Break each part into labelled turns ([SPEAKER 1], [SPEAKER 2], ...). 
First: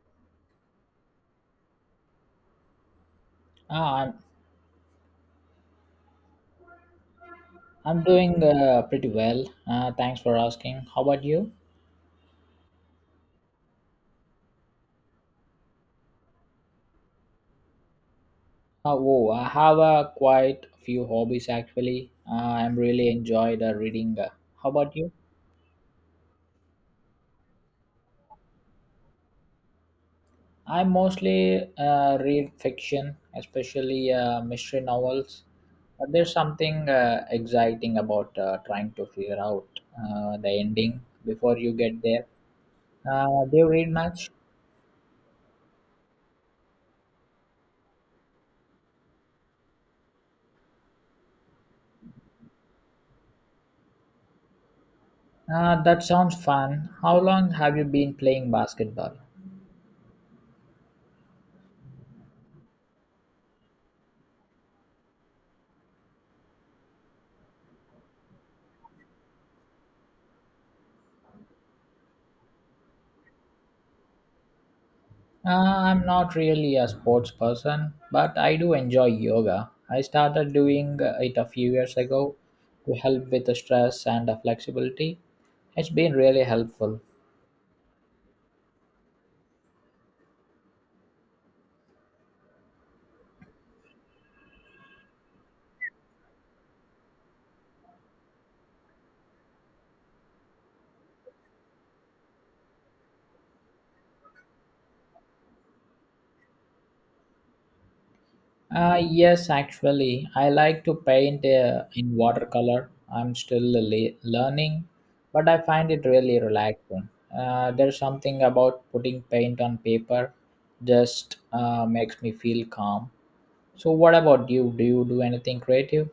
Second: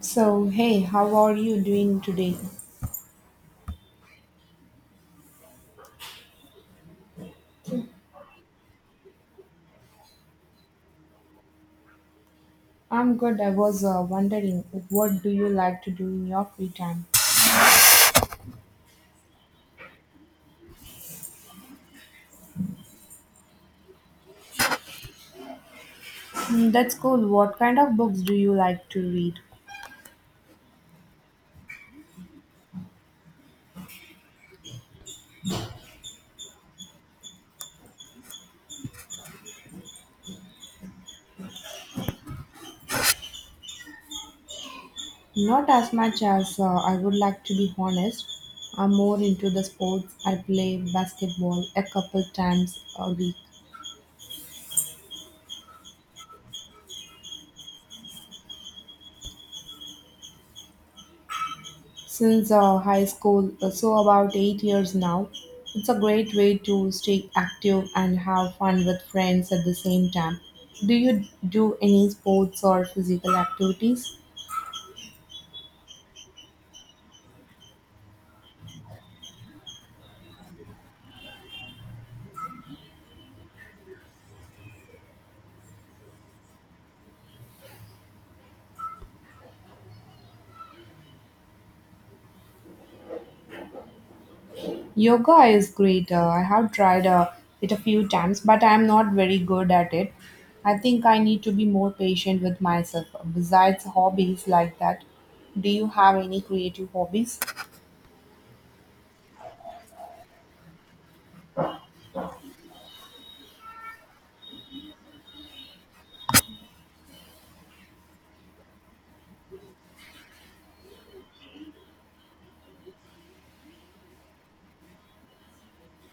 [SPEAKER 1] So, hey, how are you doing today?
[SPEAKER 2] Ah, I'm, I'm doing pretty well. Thanks for asking. How about you?
[SPEAKER 1] I'm good. I was wondering, what do you like to do in your free time?
[SPEAKER 2] Oh, I have quite a few hobbies actually. I'm really enjoyed reading. How about you?
[SPEAKER 1] Hmm, that's cool. What kind of books do you like to read?
[SPEAKER 2] I mostly read fiction, especially mystery novels. But there's something exciting about trying to figure out the ending before you get there. Do you read much?
[SPEAKER 1] Not as much as I would like, to be honest. I'm more into the sports. I play basketball a couple times a week.
[SPEAKER 2] That sounds fun. How long have you been playing basketball?
[SPEAKER 1] Since high school, so about 8 years now. It's a great way to stay active and have fun with friends at the same time. Do you do any sports or physical activities?
[SPEAKER 2] I'm not really a sports person, but I do enjoy yoga. I started doing it a few years ago to help with the stress and the flexibility. It's been really helpful.
[SPEAKER 1] Yoga is great. I have tried it a few times, but I'm not very good at it. I think I need to be more patient with myself. Besides hobbies like that, do you have any creative hobbies?
[SPEAKER 2] Yes, actually, I like to paint in watercolor. I'm still learning, but I find it really relaxing. There's something about putting paint on paper just makes me feel calm. So, what about you? Do you do anything creative?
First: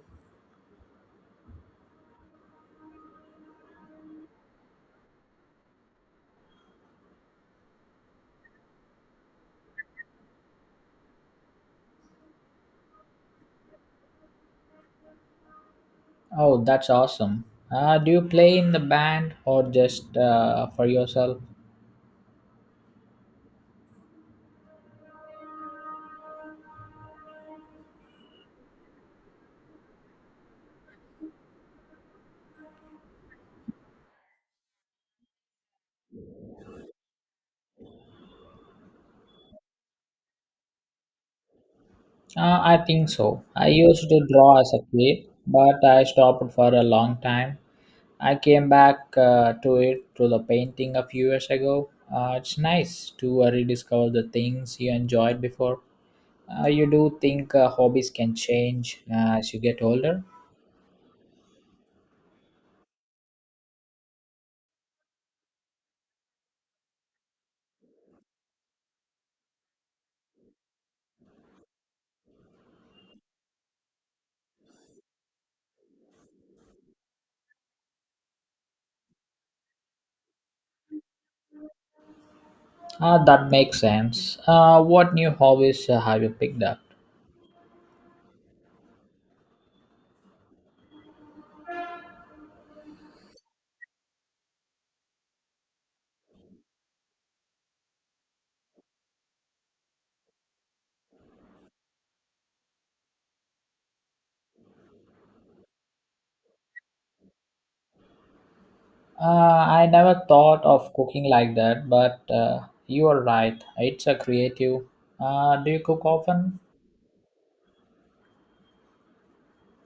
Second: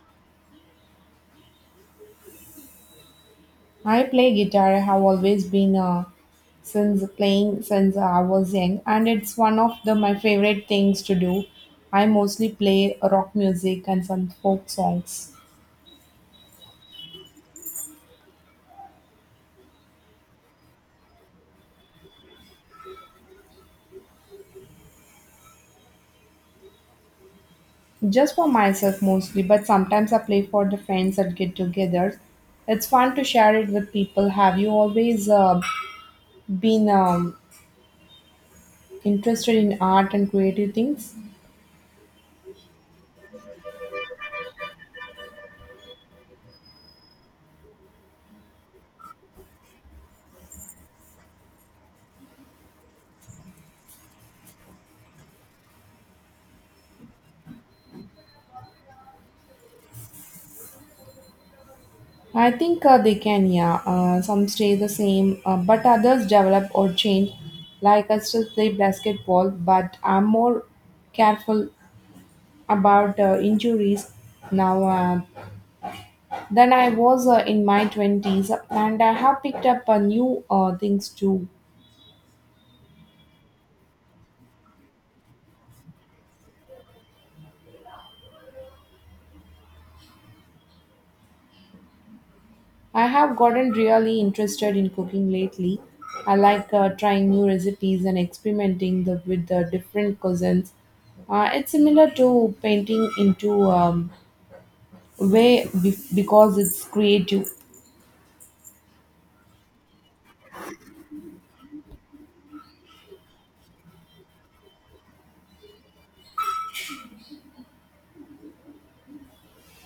[SPEAKER 1] I play guitar. I have always been since playing since I was young, and it's one of the my favorite things to do. I mostly play rock music and some folk songs,
[SPEAKER 2] Oh, that's awesome. Do you play in the band or just for yourself?
[SPEAKER 1] just for myself mostly. But sometimes I play for the friends at get-togethers. It's fun to share it with people. Have you always been interested in art and creative things?
[SPEAKER 2] I think so. I used to draw as a kid, but I stopped for a long time. I came back to it to the painting a few years ago. It's nice to rediscover the things you enjoyed before. You do think hobbies can change as you get older?
[SPEAKER 1] I think they can, yeah. Some stay the same, but others develop or change. Like I still play basketball, but I'm more careful about injuries now than I was in my 20s, and I have picked up new things too.
[SPEAKER 2] That makes sense. What new hobbies have you picked up?
[SPEAKER 1] I have gotten really interested in cooking lately. I like trying new recipes and experimenting with the different cuisines. It's similar to painting into because it's creative.
[SPEAKER 2] I never thought of cooking like that, but you are right. It's a creative. Do you cook often?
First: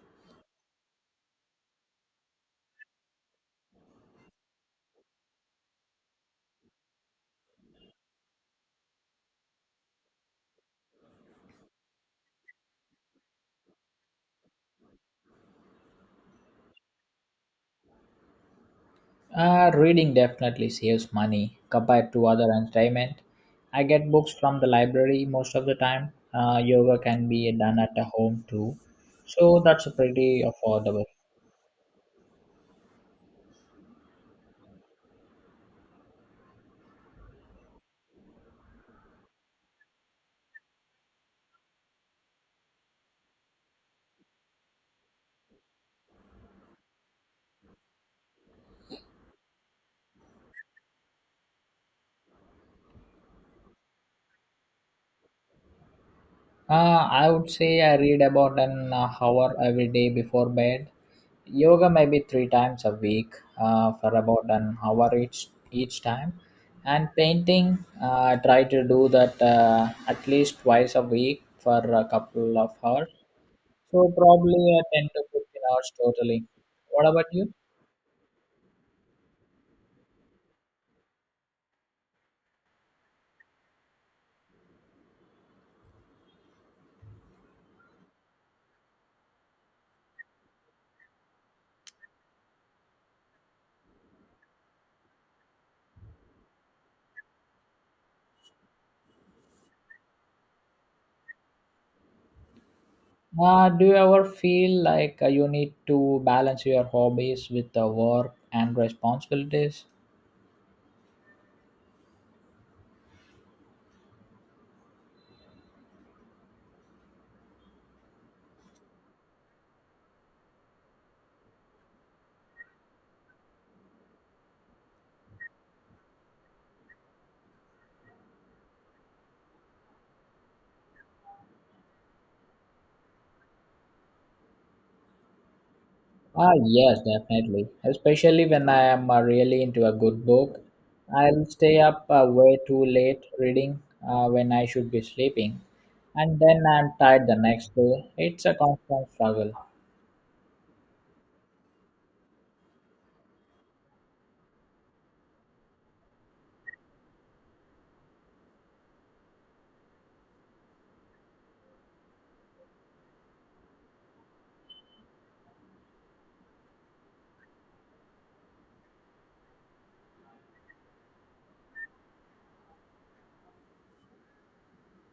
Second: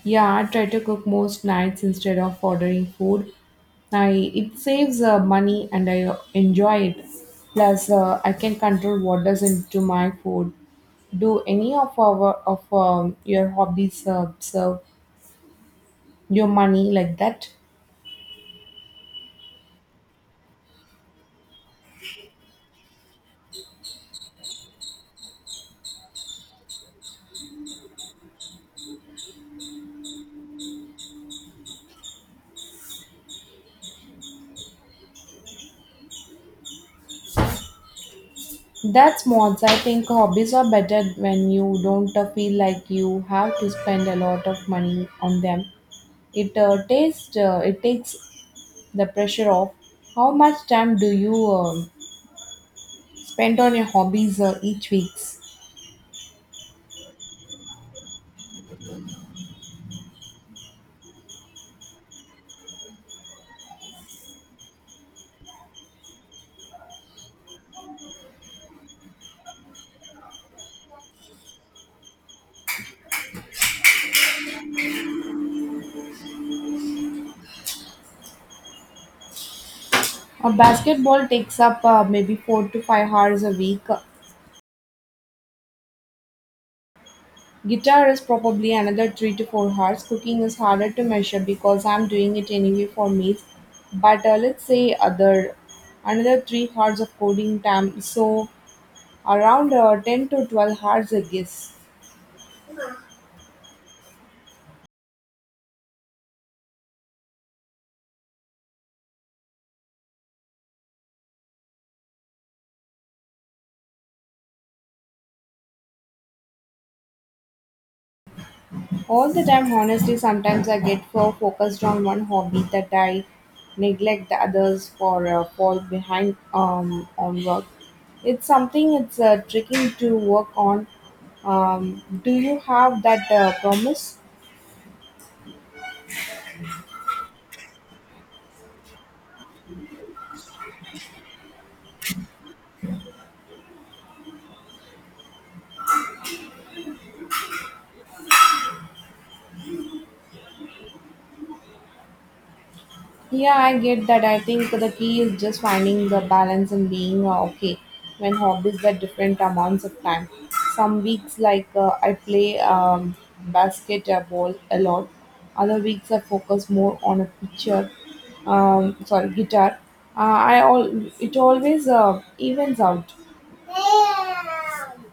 [SPEAKER 1] Yeah, I try to cook most nights instead of ordering food. I It saves money and I enjoy it. Plus, I can control what does into my food. Do any of our of your hobbies serve your money like that?
[SPEAKER 2] Reading definitely saves money compared to other entertainment. I get books from the library most of the time. Yoga can be done at a home too, so that's pretty affordable.
[SPEAKER 1] That's mods. I think hobbies are better when you don't feel like you have to spend a lot of money on them. It tastes. It takes the pressure of. How much time do you spend on your hobbies each weeks?
[SPEAKER 2] I would say I read about an hour every day before bed. Yoga maybe three times a week for about an hour each time. And painting, I try to do that at least twice a week for a couple of hours. So probably 10 to 15 hours totally. What about you?
[SPEAKER 1] Basketball takes up maybe 4 to 5 hours a week. Guitar is probably another 3 to 4 hours. Cooking is harder to measure because I'm doing it anyway for meals. But let's say other another 3 hours of coding time. So around 10 to 12 hours, I guess.
[SPEAKER 2] Do you ever feel like you need to balance your hobbies with the work and responsibilities?
[SPEAKER 1] All the time, honestly, sometimes I get so focused on one hobby that I neglect the others for fall behind on work. It's tricky to work on. Do you have that promise?
[SPEAKER 2] Yes, definitely. Especially when I am really into a good book. I'll stay up way too late reading when I should be sleeping, and then I'm tired the next day. It's a constant struggle.
[SPEAKER 1] Yeah, I get that. I think the key is just finding the balance and being okay when hobbies are different amounts of time. Some weeks, I play basketball a lot, other weeks, I focus more on a picture, sorry, guitar. Uh, I all it always evens out.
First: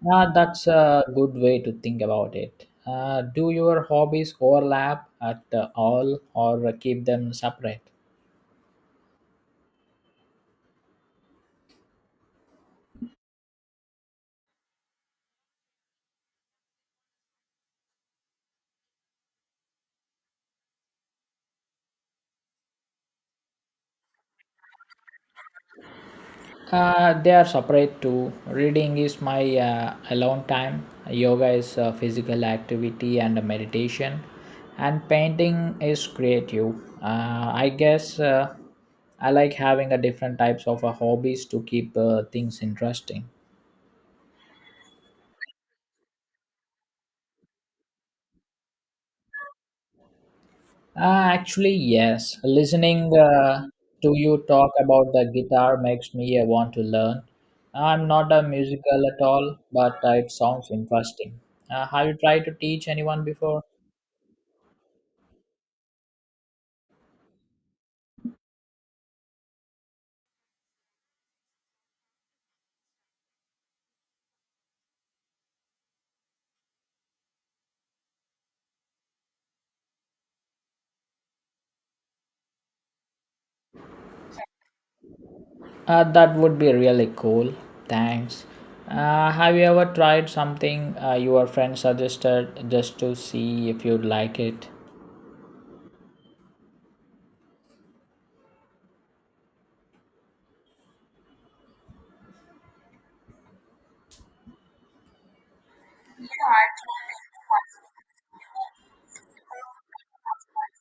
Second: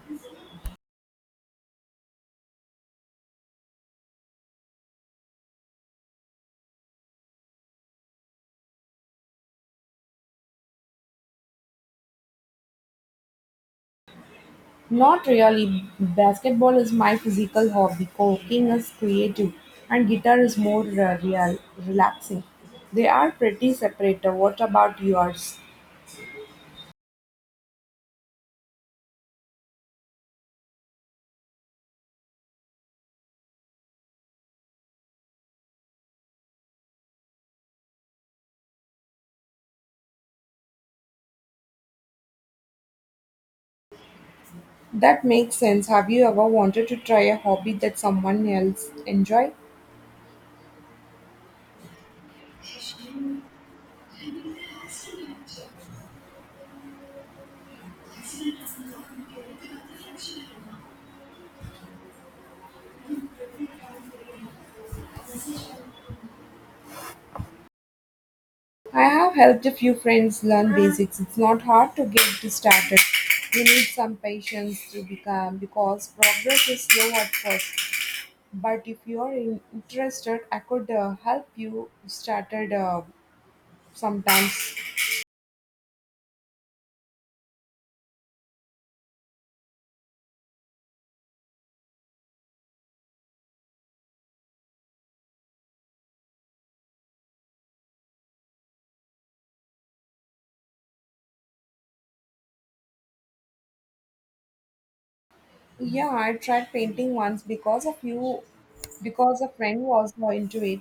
[SPEAKER 2] That's a good way to think about it. Do your hobbies overlap at all or keep them separate?
[SPEAKER 1] Not really, basketball is my physical hobby, cooking is creative, and guitar is more relaxing. They are pretty separate. What about yours?
[SPEAKER 2] They are separate too. Reading is my alone time. Yoga is physical activity and meditation, and painting is creative. I guess I like having a different types of hobbies to keep things interesting.
[SPEAKER 1] That makes sense. Have you ever wanted to try a hobby that someone else enjoy?
[SPEAKER 2] Actually, yes. Listening to you talk about the guitar makes me want to learn. I'm not a musical at all, but it sounds interesting. Have you tried to teach anyone before?
[SPEAKER 1] I have helped a few friends learn basics. It's not hard to get started. You need some patience to become because progress is slow at first. But if you are interested, I could help you started sometimes.
[SPEAKER 2] That would be really cool. Thanks. Have you ever tried something your friend suggested just to see if you'd like it?
[SPEAKER 1] Yeah, I tried painting once because of you, because a friend was more into it.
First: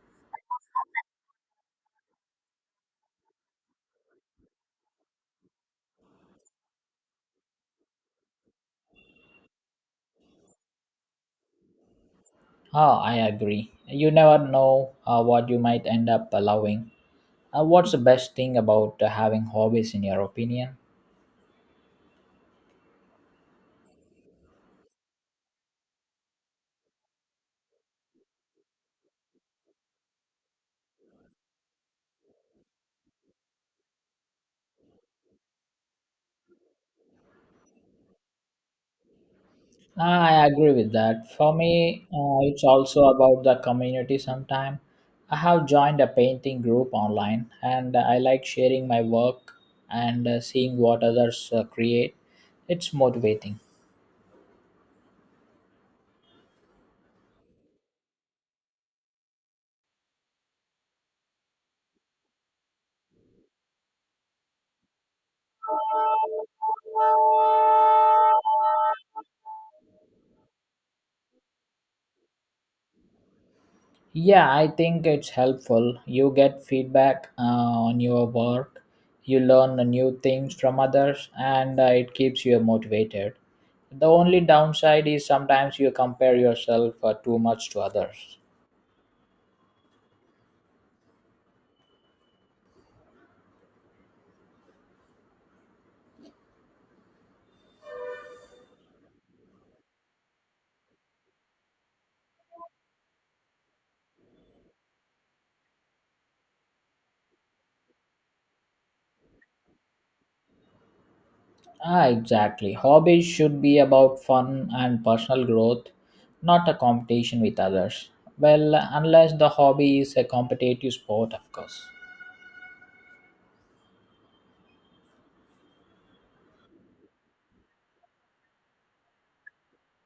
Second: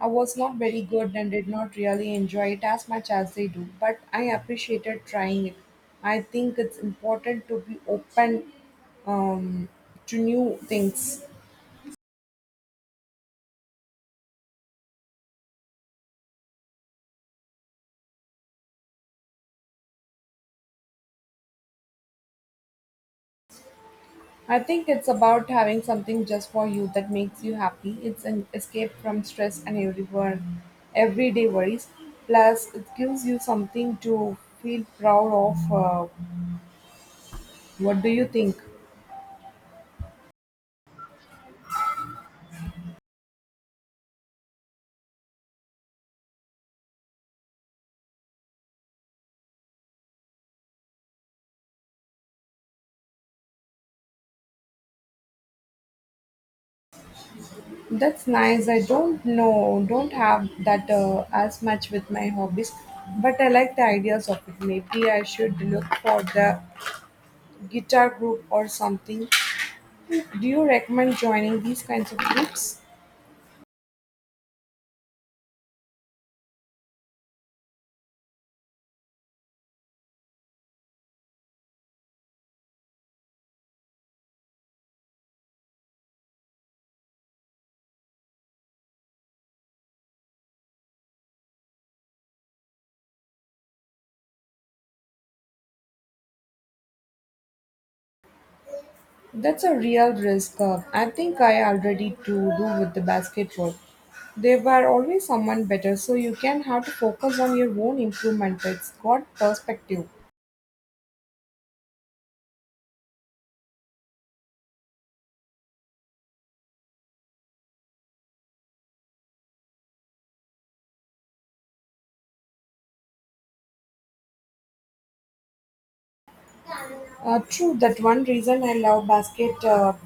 [SPEAKER 1] I was not very good and did not really enjoy it as much as they do, but I appreciated trying it. I think it's important to be open, um, to new things.
[SPEAKER 2] Oh, I agree. You never know what you might end up loving. What's the best thing about having hobbies, in your opinion?
[SPEAKER 1] I think it's about having something just for you that makes you happy. It's an escape from stress and everyday worries. Plus, it gives you something to feel proud of. What do you think?
[SPEAKER 2] I agree with that. For me, it's also about the community sometime. I have joined a painting group online and I like sharing my work and seeing what others create. It's motivating.
[SPEAKER 1] That's nice. I don't know, don't have that as much with my hobbies, but I like the ideas of it. Maybe I should look for the guitar group or something. Do you recommend joining these kinds of groups?
[SPEAKER 2] Yeah, I think it's helpful. You get feedback on your work, you learn the new things from others, and it keeps you motivated. The only downside is sometimes you compare yourself too much to others.
[SPEAKER 1] That's a real risk. I think I already do with the basketball. They were always someone better, so you can have to focus on your own improvement. It's got perspective.
[SPEAKER 2] Exactly. Hobbies should be about fun and personal growth, not a competition with others. Well, unless the hobby is a competitive sport, of course.
[SPEAKER 1] True, that one reason I love basketball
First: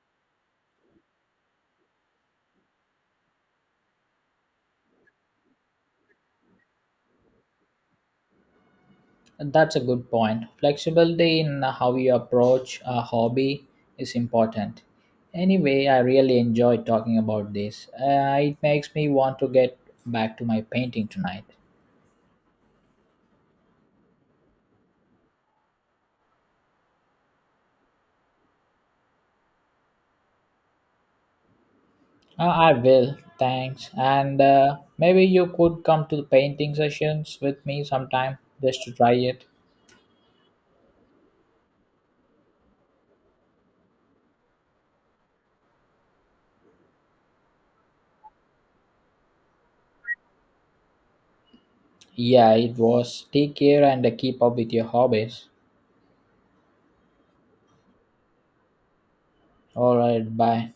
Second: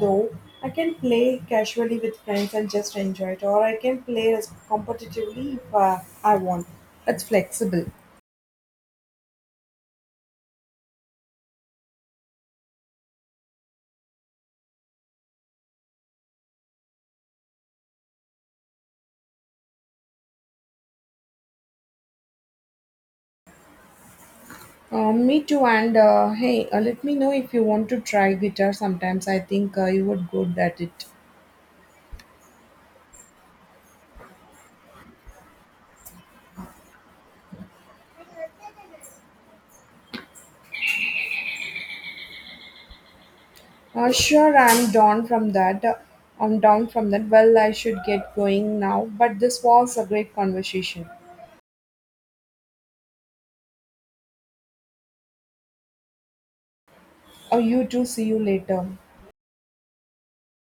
[SPEAKER 1] though. I can play casually with friends and just enjoy it, or I can play as competitively if I want. It's flexible.
[SPEAKER 2] That's a good point. Flexibility in how you approach a hobby is important. Anyway, I really enjoyed talking about this. It makes me want to get back to my painting tonight.
[SPEAKER 1] Me too, and hey, let me know if you want to try guitar sometimes. I think you would good at it.
[SPEAKER 2] I will, thanks. And maybe you could come to the painting sessions with me sometime just to try it.
[SPEAKER 1] Sure, I'm down from that. Well, I should get going now, but this was a great conversation.
[SPEAKER 2] Yeah, it was. Take care and keep up with your hobbies.
[SPEAKER 1] Oh, you too. See you later.
[SPEAKER 2] All right, bye.